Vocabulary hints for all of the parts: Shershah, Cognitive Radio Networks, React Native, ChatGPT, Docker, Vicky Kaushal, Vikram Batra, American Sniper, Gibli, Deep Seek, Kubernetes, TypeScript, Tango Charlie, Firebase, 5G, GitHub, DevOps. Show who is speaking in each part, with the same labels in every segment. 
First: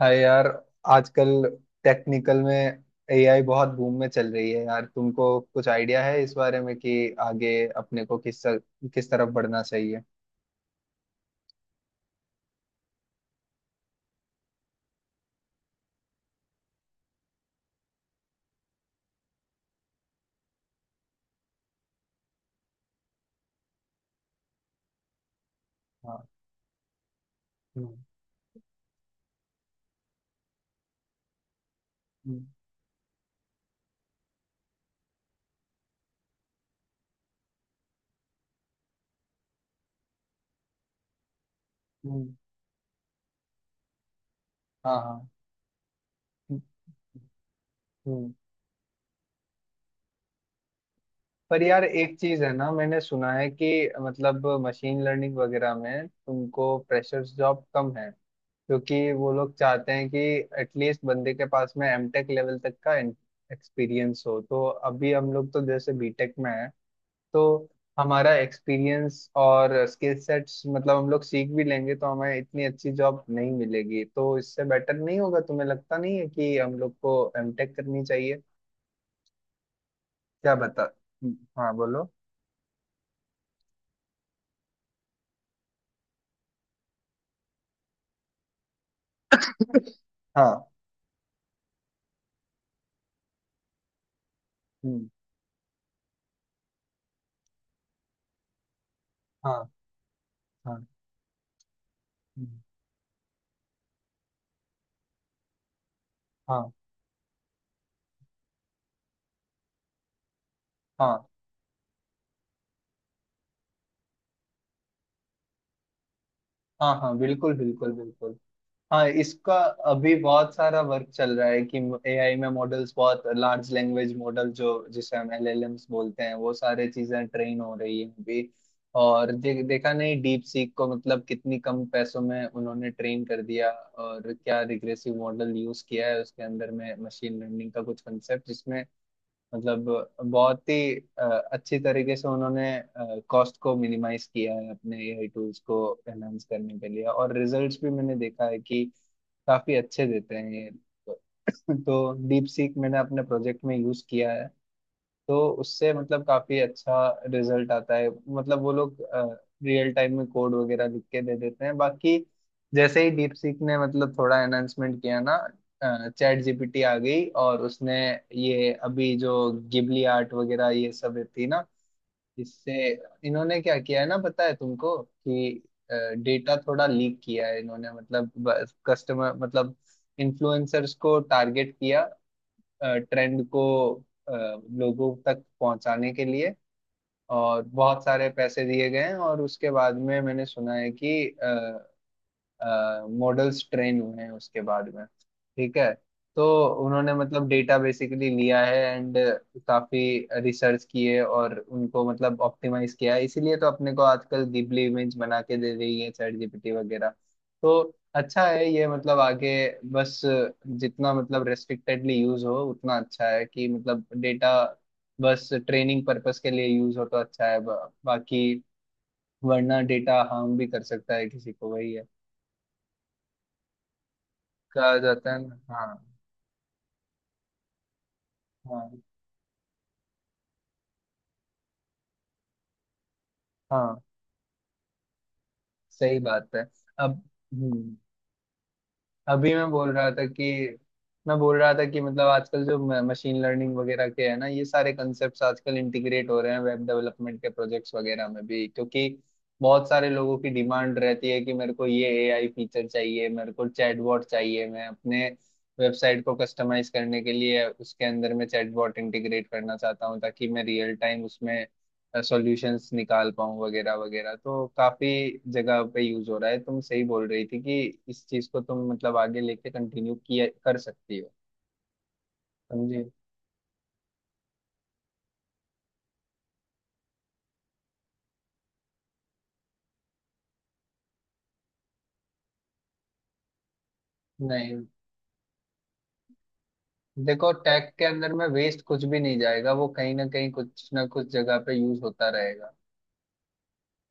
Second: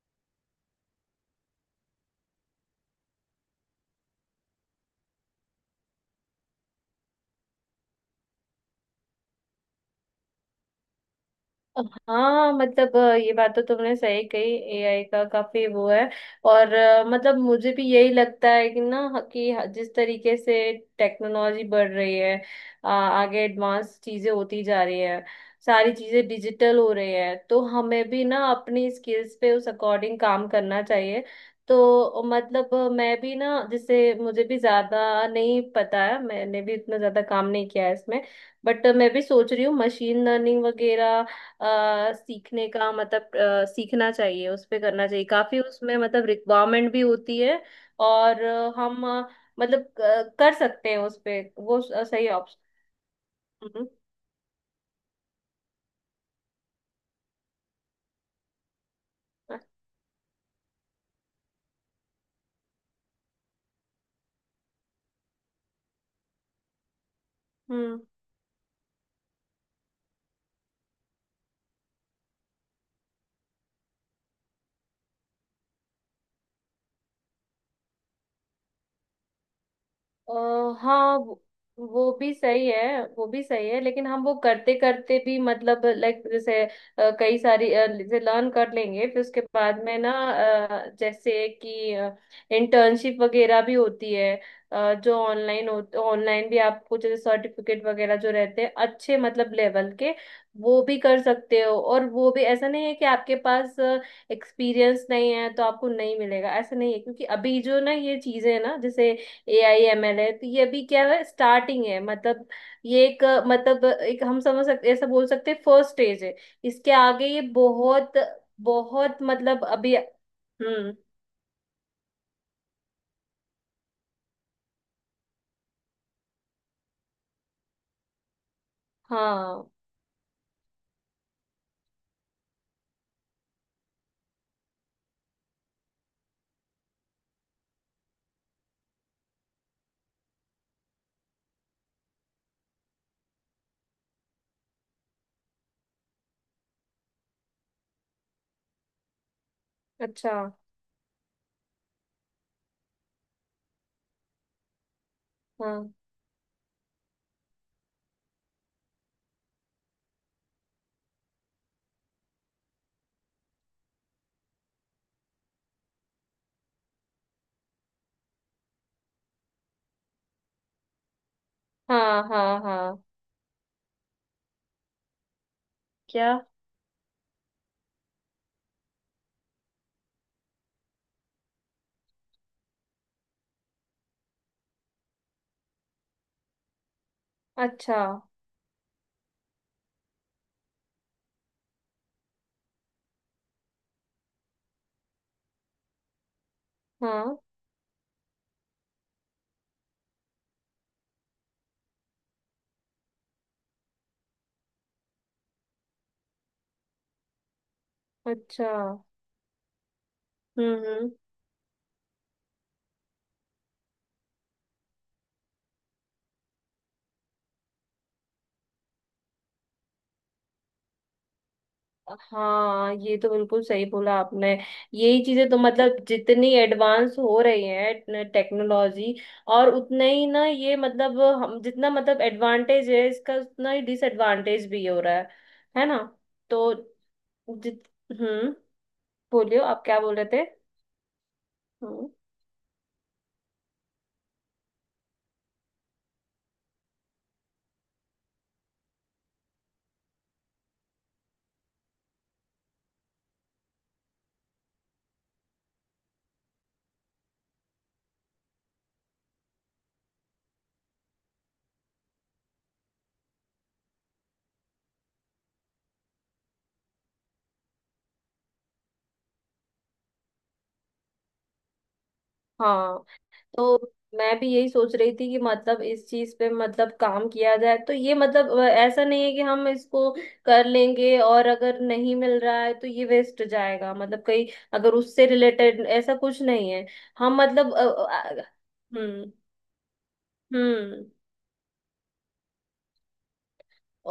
Speaker 1: हाय यार। आजकल टेक्निकल में एआई बहुत बूम में चल रही है यार। तुमको कुछ आइडिया है इस बारे में कि आगे अपने को किस किस तरफ बढ़ना चाहिए?
Speaker 2: हाँ मतलब ये बात तो तुमने सही कही। AI का काफी वो है। और मतलब मुझे भी यही लगता है कि ना जिस तरीके से टेक्नोलॉजी बढ़ रही है। आगे एडवांस चीजें होती जा रही है। सारी
Speaker 1: हाँ।
Speaker 2: चीजें डिजिटल हो रही है तो
Speaker 1: हम्म।
Speaker 2: हमें भी ना अपनी स्किल्स पे उस अकॉर्डिंग काम करना चाहिए। तो
Speaker 1: हम्म।
Speaker 2: मतलब मैं भी ना, जैसे मुझे भी ज्यादा नहीं पता है, मैंने भी इतना ज्यादा काम नहीं किया है इसमें। बट मैं भी सोच रही हूँ मशीन लर्निंग वगैरह
Speaker 1: हम्म।
Speaker 2: सीखने का, मतलब सीखना चाहिए, उस पे
Speaker 1: हाँ,
Speaker 2: करना चाहिए,
Speaker 1: हाँ।
Speaker 2: काफी उसमें मतलब
Speaker 1: हम्म।
Speaker 2: रिक्वायरमेंट भी होती है।
Speaker 1: हम्म।
Speaker 2: और हम मतलब कर सकते हैं उस पे,
Speaker 1: पर
Speaker 2: वो
Speaker 1: यार, एक
Speaker 2: सही
Speaker 1: चीज है
Speaker 2: ऑप्शन।
Speaker 1: ना, मैंने सुना है कि
Speaker 2: हम्म।
Speaker 1: मतलब मशीन लर्निंग वगैरह में तुमको फ्रेशर्स जॉब कम है। क्योंकि वो लोग चाहते हैं कि एटलीस्ट बंदे के पास में एमटेक लेवल तक का एक्सपीरियंस हो। तो अभी हम लोग तो जैसे बीटेक में है, तो
Speaker 2: हम्म।
Speaker 1: हमारा एक्सपीरियंस और स्किल सेट्स, मतलब हम लोग सीख भी लेंगे तो हमें इतनी अच्छी जॉब नहीं मिलेगी। तो इससे बेटर नहीं होगा? तुम्हें लगता नहीं है कि हम लोग को एमटेक करनी चाहिए?
Speaker 2: अ,
Speaker 1: क्या बता।
Speaker 2: हाँ वो
Speaker 1: हाँ, बोलो।
Speaker 2: वो भी सही है, वो भी सही है, लेकिन हम वो करते करते भी मतलब लाइक जैसे कई सारी जैसे लर्न कर लेंगे, फिर उसके बाद में ना
Speaker 1: हाँ।
Speaker 2: जैसे कि इंटर्नशिप वगैरह भी होती है।
Speaker 1: हम्म,
Speaker 2: जो ऑनलाइन भी आपको जैसे सर्टिफिकेट वगैरह जो रहते हैं, अच्छे मतलब
Speaker 1: हाँ,
Speaker 2: लेवल के,
Speaker 1: हाँ।
Speaker 2: वो भी कर सकते हो। और वो भी
Speaker 1: हम्म,
Speaker 2: ऐसा नहीं है कि आपके पास एक्सपीरियंस नहीं है तो आपको नहीं मिलेगा,
Speaker 1: हाँ,
Speaker 2: ऐसा नहीं है, क्योंकि अभी जो ना ये चीजें ना, जैसे AI ML है, तो ये अभी क्या
Speaker 1: हाँ,
Speaker 2: है, स्टार्टिंग है मतलब। ये एक, मतलब एक हम समझ सकते, ऐसा बोल सकते हैं, फर्स्ट स्टेज है। इसके
Speaker 1: हाँ। हाँ,
Speaker 2: आगे ये
Speaker 1: बिल्कुल बिल्कुल
Speaker 2: बहुत
Speaker 1: बिल्कुल। हाँ,
Speaker 2: बहुत
Speaker 1: इसका
Speaker 2: मतलब अभी।
Speaker 1: अभी बहुत सारा
Speaker 2: हम्म।
Speaker 1: वर्क चल रहा है कि एआई में मॉडल्स, बहुत लार्ज लैंग्वेज मॉडल जो जिसे हम एलएलएम्स बोलते हैं, वो सारे चीजें ट्रेन हो रही है अभी। और
Speaker 2: हाँ।
Speaker 1: देखा नहीं डीप सीक को? मतलब कितनी कम पैसों में उन्होंने ट्रेन कर दिया। और क्या रिग्रेसिव मॉडल यूज किया है उसके अंदर में, मशीन लर्निंग का कुछ कंसेप्ट जिसमें मतलब बहुत ही अच्छी तरीके से उन्होंने कॉस्ट को मिनिमाइज किया है अपने एआई टूल्स को एनहांस करने के लिए। और रिजल्ट्स भी मैंने देखा है कि काफी अच्छे
Speaker 2: अच्छा।
Speaker 1: देते हैं ये। तो डीप सीक मैंने अपने प्रोजेक्ट में यूज किया है, तो उससे
Speaker 2: हाँ,
Speaker 1: मतलब काफी अच्छा रिजल्ट आता है। मतलब वो लोग रियल टाइम में कोड वगैरह लिख के दे देते हैं। बाकी जैसे ही डीप सीक ने मतलब थोड़ा एनहांसमेंट किया ना, चैट जीपीटी आ गई। और उसने ये अभी जो गिबली आर्ट वगैरह ये सब थी ना,
Speaker 2: हाँ, हाँ,
Speaker 1: इससे
Speaker 2: हाँ।
Speaker 1: इन्होंने क्या किया है ना, पता है तुमको कि
Speaker 2: क्या?
Speaker 1: डेटा थोड़ा लीक किया है इन्होंने। मतलब कस्टमर मतलब इन्फ्लुएंसर्स को टारगेट किया, ट्रेंड को अ, लोगों तक पहुंचाने के लिए। और
Speaker 2: अच्छा।
Speaker 1: बहुत सारे पैसे दिए गए हैं। और उसके बाद में मैंने सुना है कि मॉडल्स ट्रेन हुए हैं उसके बाद में। ठीक है। तो उन्होंने
Speaker 2: हाँ।
Speaker 1: मतलब डेटा बेसिकली लिया है एंड काफी रिसर्च किए, और उनको मतलब ऑप्टिमाइज किया है। इसीलिए तो अपने को आजकल गिबली इमेज बना के दे रही है चैट जीपीटी वगैरह। तो अच्छा है
Speaker 2: अच्छा।
Speaker 1: ये मतलब आगे। बस
Speaker 2: हम्म। हम्म।
Speaker 1: जितना मतलब रेस्ट्रिक्टेडली यूज हो उतना अच्छा है। कि मतलब डेटा बस ट्रेनिंग पर्पस के लिए यूज हो तो अच्छा है बाकी वरना डेटा हार्म भी कर सकता है किसी को, वही है
Speaker 2: हाँ, ये तो बिल्कुल सही बोला आपने।
Speaker 1: कहा
Speaker 2: यही
Speaker 1: जाता है
Speaker 2: चीजें तो,
Speaker 1: ना। हाँ।
Speaker 2: मतलब जितनी एडवांस हो रही है
Speaker 1: हाँ,
Speaker 2: टेक्नोलॉजी और उतना ही ना, ये मतलब हम जितना मतलब एडवांटेज है इसका, उतना ही
Speaker 1: हाँ।
Speaker 2: डिसएडवांटेज भी हो रहा है। है ना?
Speaker 1: सही बात है।
Speaker 2: तो
Speaker 1: अब।
Speaker 2: जित
Speaker 1: हम्म।
Speaker 2: हम्म।
Speaker 1: अभी
Speaker 2: बोलियो,
Speaker 1: मैं
Speaker 2: आप
Speaker 1: बोल
Speaker 2: क्या
Speaker 1: रहा
Speaker 2: बोल रहे
Speaker 1: था कि।
Speaker 2: थे?
Speaker 1: मैं बोल रहा था कि
Speaker 2: हम्म।
Speaker 1: मतलब आजकल जो मशीन लर्निंग वगैरह के है ना, ये सारे कॉन्सेप्ट्स आजकल इंटीग्रेट हो रहे हैं वेब डेवलपमेंट के प्रोजेक्ट्स वगैरह में भी। क्योंकि बहुत सारे लोगों की डिमांड रहती है कि मेरे को ये एआई फीचर चाहिए, मेरे को चैटबॉट चाहिए, मैं अपने वेबसाइट को कस्टमाइज करने के लिए उसके अंदर में चैटबॉट इंटीग्रेट करना चाहता हूँ, ताकि मैं रियल टाइम उसमें सॉल्यूशंस निकाल पाऊँ वगैरह वगैरह। तो काफी जगह पे यूज हो रहा है। तुम सही बोल रही थी कि इस चीज को तुम मतलब आगे लेके कंटिन्यू किया कर सकती हो।
Speaker 2: हाँ।
Speaker 1: समझे?
Speaker 2: तो मैं भी यही सोच रही थी कि मतलब इस चीज पे मतलब काम किया जाए, तो ये मतलब ऐसा नहीं है कि हम इसको कर लेंगे और अगर नहीं मिल रहा है तो ये वेस्ट जाएगा मतलब, कहीं
Speaker 1: नहीं,
Speaker 2: अगर उससे रिलेटेड ऐसा कुछ नहीं है। हम
Speaker 1: देखो,
Speaker 2: मतलब
Speaker 1: टैग के अंदर में वेस्ट कुछ भी
Speaker 2: हम्म।
Speaker 1: नहीं जाएगा, वो कहीं ना कहीं कुछ
Speaker 2: हम्म।
Speaker 1: ना कुछ जगह पे यूज होता रहेगा।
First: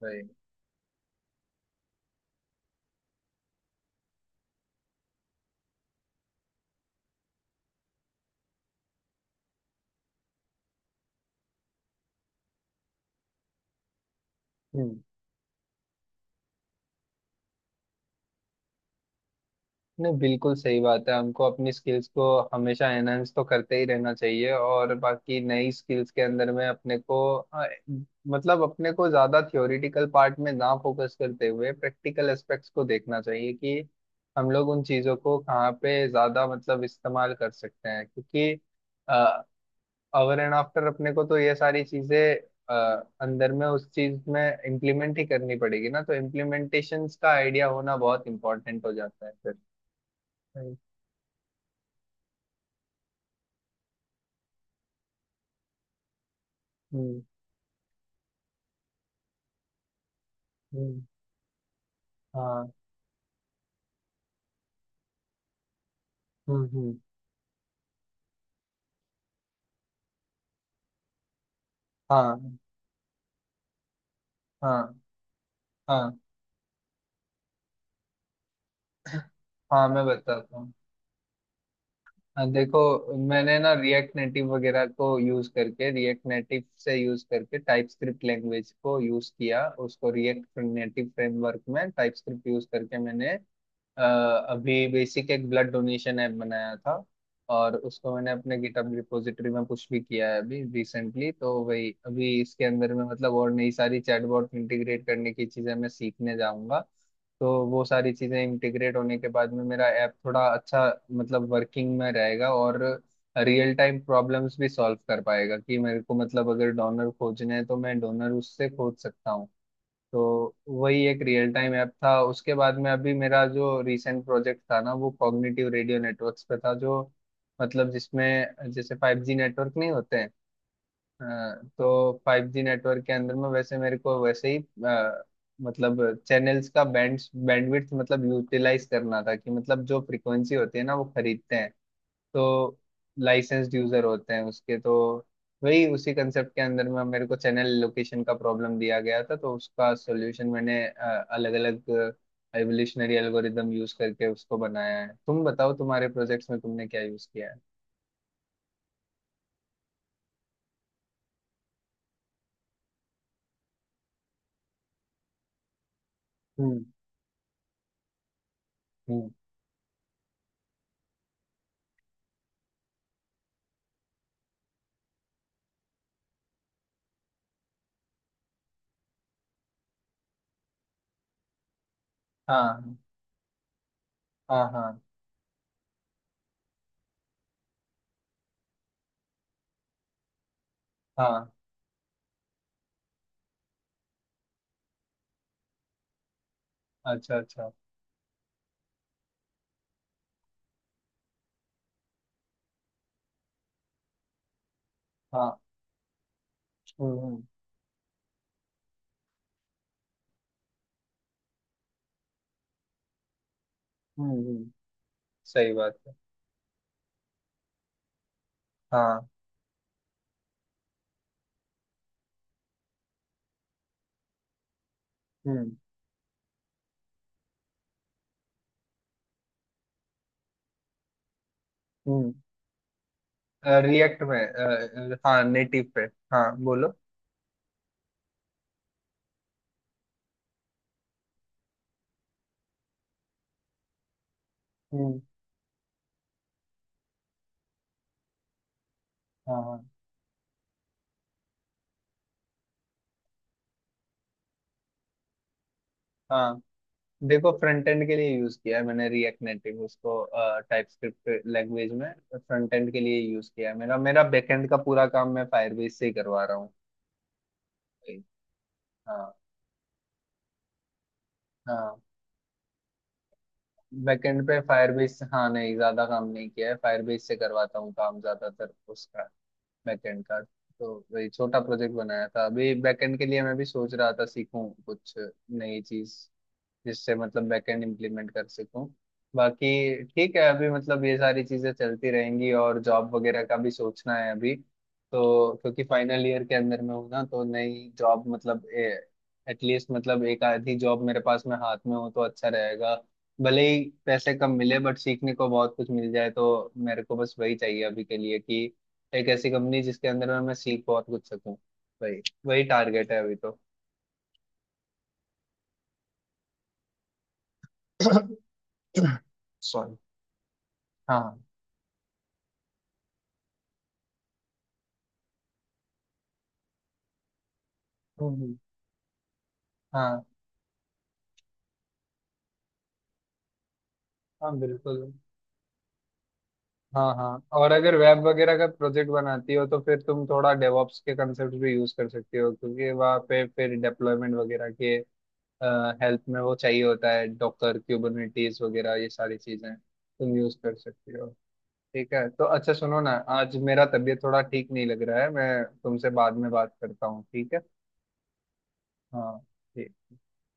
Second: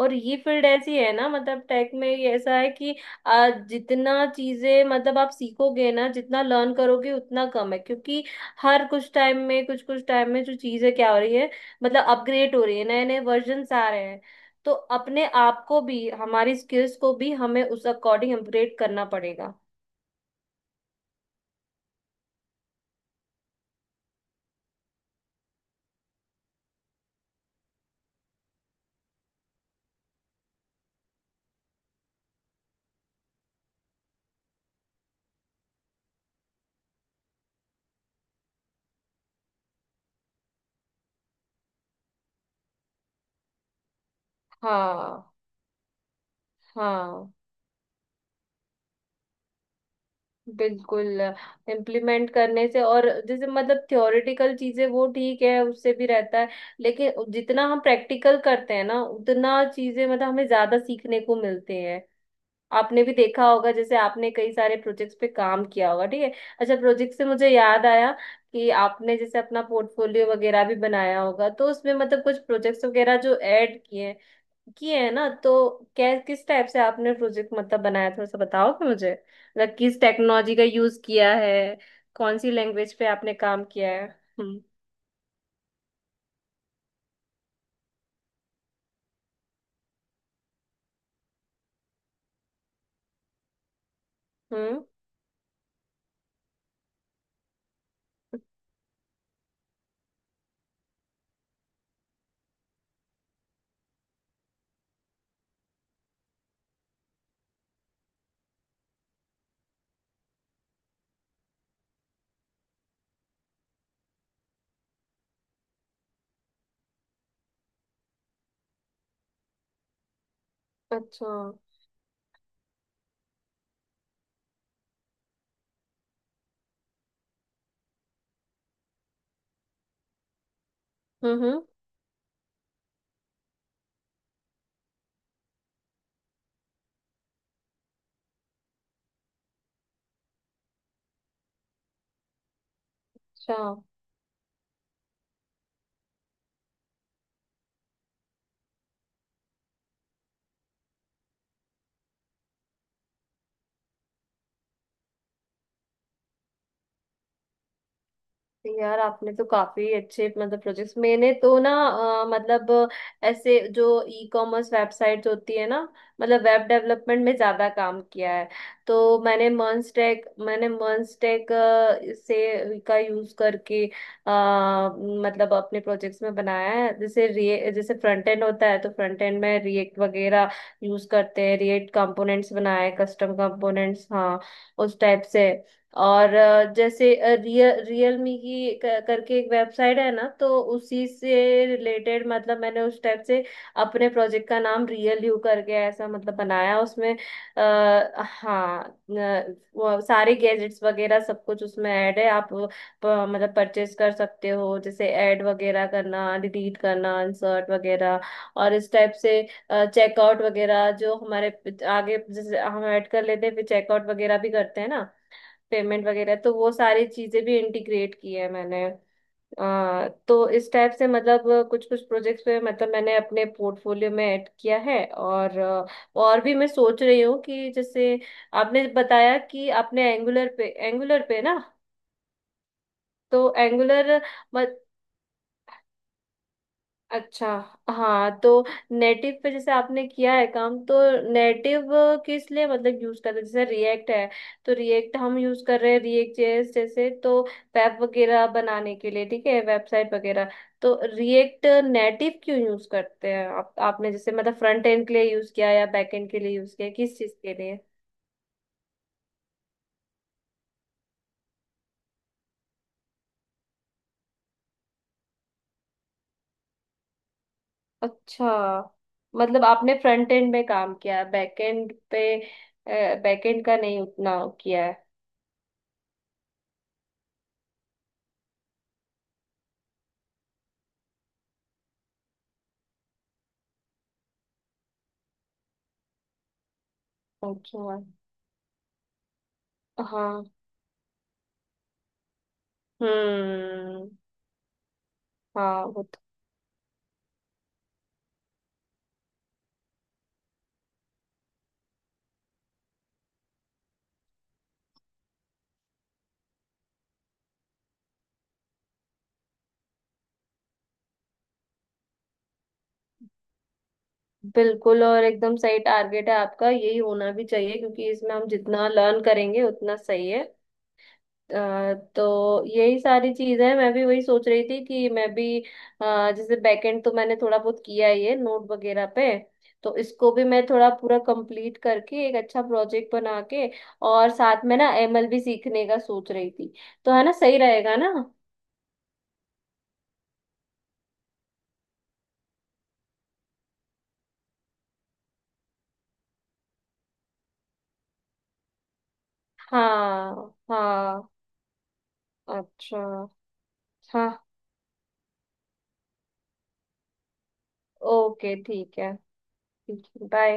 Speaker 2: और ये फील्ड ऐसी है ना, मतलब टेक में ये ऐसा है कि जितना चीजें मतलब आप सीखोगे ना, जितना लर्न करोगे उतना कम है क्योंकि हर कुछ टाइम में, कुछ कुछ टाइम में जो चीजें क्या हो रही है, मतलब अपग्रेड हो रही है, नए नए वर्जन्स आ रहे हैं। तो
Speaker 1: सही।
Speaker 2: अपने आप को भी, हमारी स्किल्स को भी हमें उस अकॉर्डिंग अपग्रेड करना पड़ेगा।
Speaker 1: नहीं, बिल्कुल सही बात है। हमको अपनी स्किल्स को हमेशा एनहेंस तो करते ही रहना चाहिए। और बाकी नई स्किल्स के अंदर में अपने को मतलब अपने को ज्यादा थ्योरिटिकल पार्ट में ना फोकस करते हुए प्रैक्टिकल एस्पेक्ट्स को देखना चाहिए कि हम लोग उन चीजों को कहाँ पे ज्यादा मतलब इस्तेमाल कर सकते हैं। क्योंकि अवर एंड आफ्टर अपने को तो ये सारी चीजें अ, अंदर में उस चीज में इम्प्लीमेंट ही
Speaker 2: हाँ।
Speaker 1: करनी पड़ेगी ना। तो इम्प्लीमेंटेशन का
Speaker 2: हाँ।
Speaker 1: आइडिया होना बहुत इंपॉर्टेंट हो जाता है। फिर।
Speaker 2: बिल्कुल। इम्प्लीमेंट करने से, और जैसे मतलब थ्योरेटिकल चीजें वो ठीक है, उससे भी रहता है,
Speaker 1: हाँ, हम्म।
Speaker 2: लेकिन जितना हम प्रैक्टिकल करते हैं ना, उतना चीजें मतलब हमें ज्यादा
Speaker 1: हम्म,
Speaker 2: सीखने को मिलते हैं।
Speaker 1: हाँ।
Speaker 2: आपने भी देखा होगा, जैसे आपने कई सारे प्रोजेक्ट्स पे काम किया होगा, ठीक है।
Speaker 1: हम्म।
Speaker 2: अच्छा, प्रोजेक्ट से मुझे याद आया कि आपने जैसे अपना पोर्टफोलियो वगैरह भी बनाया होगा, तो उसमें मतलब कुछ
Speaker 1: हाँ,
Speaker 2: प्रोजेक्ट्स वगैरह जो ऐड
Speaker 1: हाँ,
Speaker 2: किए हैं ना, तो क्या,
Speaker 1: हाँ।
Speaker 2: किस टाइप से आपने प्रोजेक्ट मतलब बनाया, थोड़ा सा बताओगे मुझे? मतलब
Speaker 1: हाँ,
Speaker 2: किस
Speaker 1: मैं
Speaker 2: टेक्नोलॉजी
Speaker 1: बताता
Speaker 2: का
Speaker 1: हूँ।
Speaker 2: यूज किया है, कौन
Speaker 1: हाँ,
Speaker 2: सी
Speaker 1: देखो
Speaker 2: लैंग्वेज पे आपने
Speaker 1: मैंने
Speaker 2: काम
Speaker 1: ना
Speaker 2: किया है? हम्म।
Speaker 1: रिएक्ट नेटिव से यूज करके टाइपस्क्रिप्ट लैंग्वेज को यूज किया। उसको रिएक्ट नेटिव फ्रेमवर्क में टाइपस्क्रिप्ट यूज करके मैंने अ,
Speaker 2: हम्म।
Speaker 1: अभी बेसिक एक ब्लड डोनेशन ऐप बनाया था। और उसको मैंने अपने गिटहब रिपोजिटरी में पुश भी किया है अभी रिसेंटली। तो वही, अभी इसके अंदर में मतलब और नई सारी चैटबॉट इंटीग्रेट करने की चीजें मैं सीखने जाऊंगा। तो वो सारी चीजें इंटीग्रेट होने के बाद में मेरा ऐप थोड़ा अच्छा मतलब वर्किंग में रहेगा। और रियल टाइम प्रॉब्लम्स भी सॉल्व कर पाएगा, कि मेरे को मतलब अगर डोनर खोजने हैं तो मैं डोनर उससे खोज सकता हूँ। तो वही एक
Speaker 2: अच्छा।
Speaker 1: रियल टाइम ऐप था। उसके बाद में अभी मेरा जो रिसेंट प्रोजेक्ट था ना, वो कॉग्निटिव रेडियो नेटवर्क्स पे था। जो मतलब जिसमें जैसे फाइव जी नेटवर्क नहीं होते हैं। अ,
Speaker 2: हम्म। हम्म।
Speaker 1: तो फाइव जी नेटवर्क के अंदर में वैसे मेरे को वैसे ही अ, मतलब चैनल्स का बैंडविड्थ मतलब यूटिलाइज करना था, कि मतलब जो फ्रीक्वेंसी होती है ना, वो खरीदते हैं। तो
Speaker 2: अच्छा।
Speaker 1: लाइसेंस्ड यूजर होते हैं उसके। तो वही उसी कंसेप्ट के अंदर में मेरे को चैनल लोकेशन का प्रॉब्लम दिया गया था। तो उसका सॉल्यूशन मैंने अलग अलग एवोल्यूशनरी एल्गोरिदम यूज करके उसको बनाया है। तुम बताओ तुम्हारे प्रोजेक्ट्स में तुमने क्या यूज किया है?
Speaker 2: यार आपने तो काफी अच्छे मतलब प्रोजेक्ट्स, मैंने तो ना ऐसे जो ई कॉमर्स वेबसाइट होती है ना, मतलब वेब
Speaker 1: हम्म।
Speaker 2: डेवलपमेंट में ज्यादा काम किया है। तो
Speaker 1: हम्म,
Speaker 2: मैंने मर्नस्टैक से का यूज करके अ, मतलब अपने प्रोजेक्ट्स में बनाया है। जैसे रे जैसे फ्रंट एंड होता है तो फ्रंट एंड में रिएक्ट वगैरह यूज करते हैं, रिएक्ट कंपोनेंट्स बनाए,
Speaker 1: हाँ,
Speaker 2: कस्टम कंपोनेंट्स, हाँ,
Speaker 1: हाँ,
Speaker 2: उस
Speaker 1: हाँ।
Speaker 2: टाइप से। और जैसे रियलमी की करके एक वेबसाइट है ना, तो उसी से
Speaker 1: हाँ,
Speaker 2: रिलेटेड मतलब मैंने उस टाइप से अपने प्रोजेक्ट का नाम रियल यू करके ऐसा मतलब बनाया। उसमें
Speaker 1: अच्छा, अच्छा।
Speaker 2: हाँ वो सारे गैजेट्स वगैरह सब कुछ उसमें ऐड है, आप वो मतलब परचेज कर सकते हो, जैसे ऐड
Speaker 1: हाँ।
Speaker 2: वगैरह करना, डिलीट
Speaker 1: हम्म।
Speaker 2: करना,
Speaker 1: हम्म।
Speaker 2: इंसर्ट वगैरह, और इस टाइप से। चेकआउट वगैरह जो हमारे आगे, जैसे हम ऐड कर लेते हैं फिर चेकआउट
Speaker 1: हम्म।
Speaker 2: वगैरह भी करते हैं ना,
Speaker 1: सही बात
Speaker 2: पेमेंट
Speaker 1: है।
Speaker 2: वगैरह, तो वो सारी चीजें भी इंटीग्रेट की है मैंने।
Speaker 1: हाँ।
Speaker 2: तो इस टाइप से मतलब कुछ कुछ प्रोजेक्ट्स पे मतलब मैंने अपने पोर्टफोलियो में ऐड किया है। और
Speaker 1: हम्म।
Speaker 2: और भी मैं सोच रही हूँ कि जैसे आपने बताया कि आपने एंगुलर पे ना,
Speaker 1: हम्म।
Speaker 2: तो एंगुलर।
Speaker 1: रिएक्ट में हाँ, नेटिव पे। हाँ, बोलो।
Speaker 2: अच्छा। हाँ, तो नेटिव पे जैसे आपने किया है काम, तो नेटिव किस लिए मतलब यूज करते हैं? जैसे रिएक्ट है तो रिएक्ट
Speaker 1: हम्म।
Speaker 2: हम यूज कर रहे हैं, रिएक्ट JS जैसे, तो वेब वगैरह बनाने के लिए, ठीक है,
Speaker 1: हाँ,
Speaker 2: वेबसाइट वगैरह। तो रिएक्ट नेटिव क्यों यूज करते हैं आप? आपने जैसे मतलब फ्रंट एंड के लिए यूज किया या बैक एंड के लिए
Speaker 1: हाँ।
Speaker 2: यूज किया, किस चीज
Speaker 1: देखो,
Speaker 2: के लिए?
Speaker 1: फ्रंट एंड के लिए यूज किया है मैंने रिएक्ट नेटिव उसको, टाइप स्क्रिप्ट लैंग्वेज में फ्रंट एंड के लिए यूज किया है। मेरा मेरा बैकएंड का पूरा काम मैं फायरबेस से ही करवा रहा हूँ।
Speaker 2: अच्छा,
Speaker 1: हाँ।
Speaker 2: मतलब आपने फ्रंट एंड में काम किया है, बैक एंड
Speaker 1: हाँ,
Speaker 2: पे, बैक एंड का नहीं उतना
Speaker 1: बैकएंड पे
Speaker 2: किया है?
Speaker 1: फायरबेस। हाँ, नहीं ज्यादा काम नहीं किया है, फायरबेस से करवाता हूँ काम ज्यादातर उसका, बैकएंड का। तो वही छोटा प्रोजेक्ट बनाया था। अभी बैकएंड के लिए मैं भी सोच रहा था सीखूं कुछ नई चीज, जिससे मतलब बैकएंड
Speaker 2: अच्छा।
Speaker 1: इंप्लीमेंट कर सकूं। बाकी ठीक है,
Speaker 2: हाँ।
Speaker 1: अभी मतलब ये सारी चीजें चलती रहेंगी, और जॉब वगैरह का भी
Speaker 2: हम्म।
Speaker 1: सोचना है अभी। तो क्योंकि
Speaker 2: हाँ, वो तो
Speaker 1: फाइनल ईयर के अंदर में हूं ना, तो नई जॉब मतलब एटलीस्ट मतलब एक आधी जॉब मेरे पास में हाथ में हो तो अच्छा रहेगा। भले ही पैसे कम मिले बट सीखने को बहुत कुछ मिल जाए, तो मेरे को बस वही चाहिए अभी के लिए, कि एक ऐसी कंपनी जिसके अंदर में मैं सीख बहुत कुछ सकूं। वही वही टारगेट है अभी तो।
Speaker 2: बिल्कुल, और एकदम सही टारगेट है आपका, यही होना भी चाहिए क्योंकि इसमें हम जितना लर्न करेंगे
Speaker 1: सॉरी।
Speaker 2: उतना सही है।
Speaker 1: हाँ।
Speaker 2: तो यही सारी चीज है, मैं भी वही सोच रही थी कि मैं भी जैसे बैकएंड तो मैंने थोड़ा बहुत किया ही है
Speaker 1: हम्म।
Speaker 2: नोट वगैरह पे, तो
Speaker 1: हाँ।
Speaker 2: इसको भी मैं थोड़ा पूरा कंप्लीट करके एक अच्छा प्रोजेक्ट बना के और
Speaker 1: हाँ,
Speaker 2: साथ में ना
Speaker 1: बिल्कुल।
Speaker 2: ML भी सीखने का सोच रही थी।
Speaker 1: हाँ,
Speaker 2: तो है
Speaker 1: हाँ,
Speaker 2: ना, सही
Speaker 1: और अगर
Speaker 2: रहेगा ना?
Speaker 1: वेब वगैरह का प्रोजेक्ट बनाती हो तो फिर तुम थोड़ा डेवॉप्स के कंसेप्ट भी यूज कर सकती हो। क्योंकि वहाँ पे फिर डेप्लॉयमेंट वगैरह के हेल्प में वो चाहिए होता है। डॉकर, क्यूबरनेटीज वगैरह, ये सारी चीजें तुम
Speaker 2: हाँ।
Speaker 1: यूज कर सकती हो।
Speaker 2: हाँ।
Speaker 1: ठीक है, तो अच्छा, सुनो
Speaker 2: अच्छा।
Speaker 1: ना, आज मेरा तबीयत थोड़ा
Speaker 2: हाँ।
Speaker 1: ठीक नहीं लग रहा है। मैं तुमसे बाद में बात करता हूँ, ठीक है?
Speaker 2: ओके, ठीक है।
Speaker 1: हाँ।
Speaker 2: ठीक
Speaker 1: ठीक।
Speaker 2: है, बाय।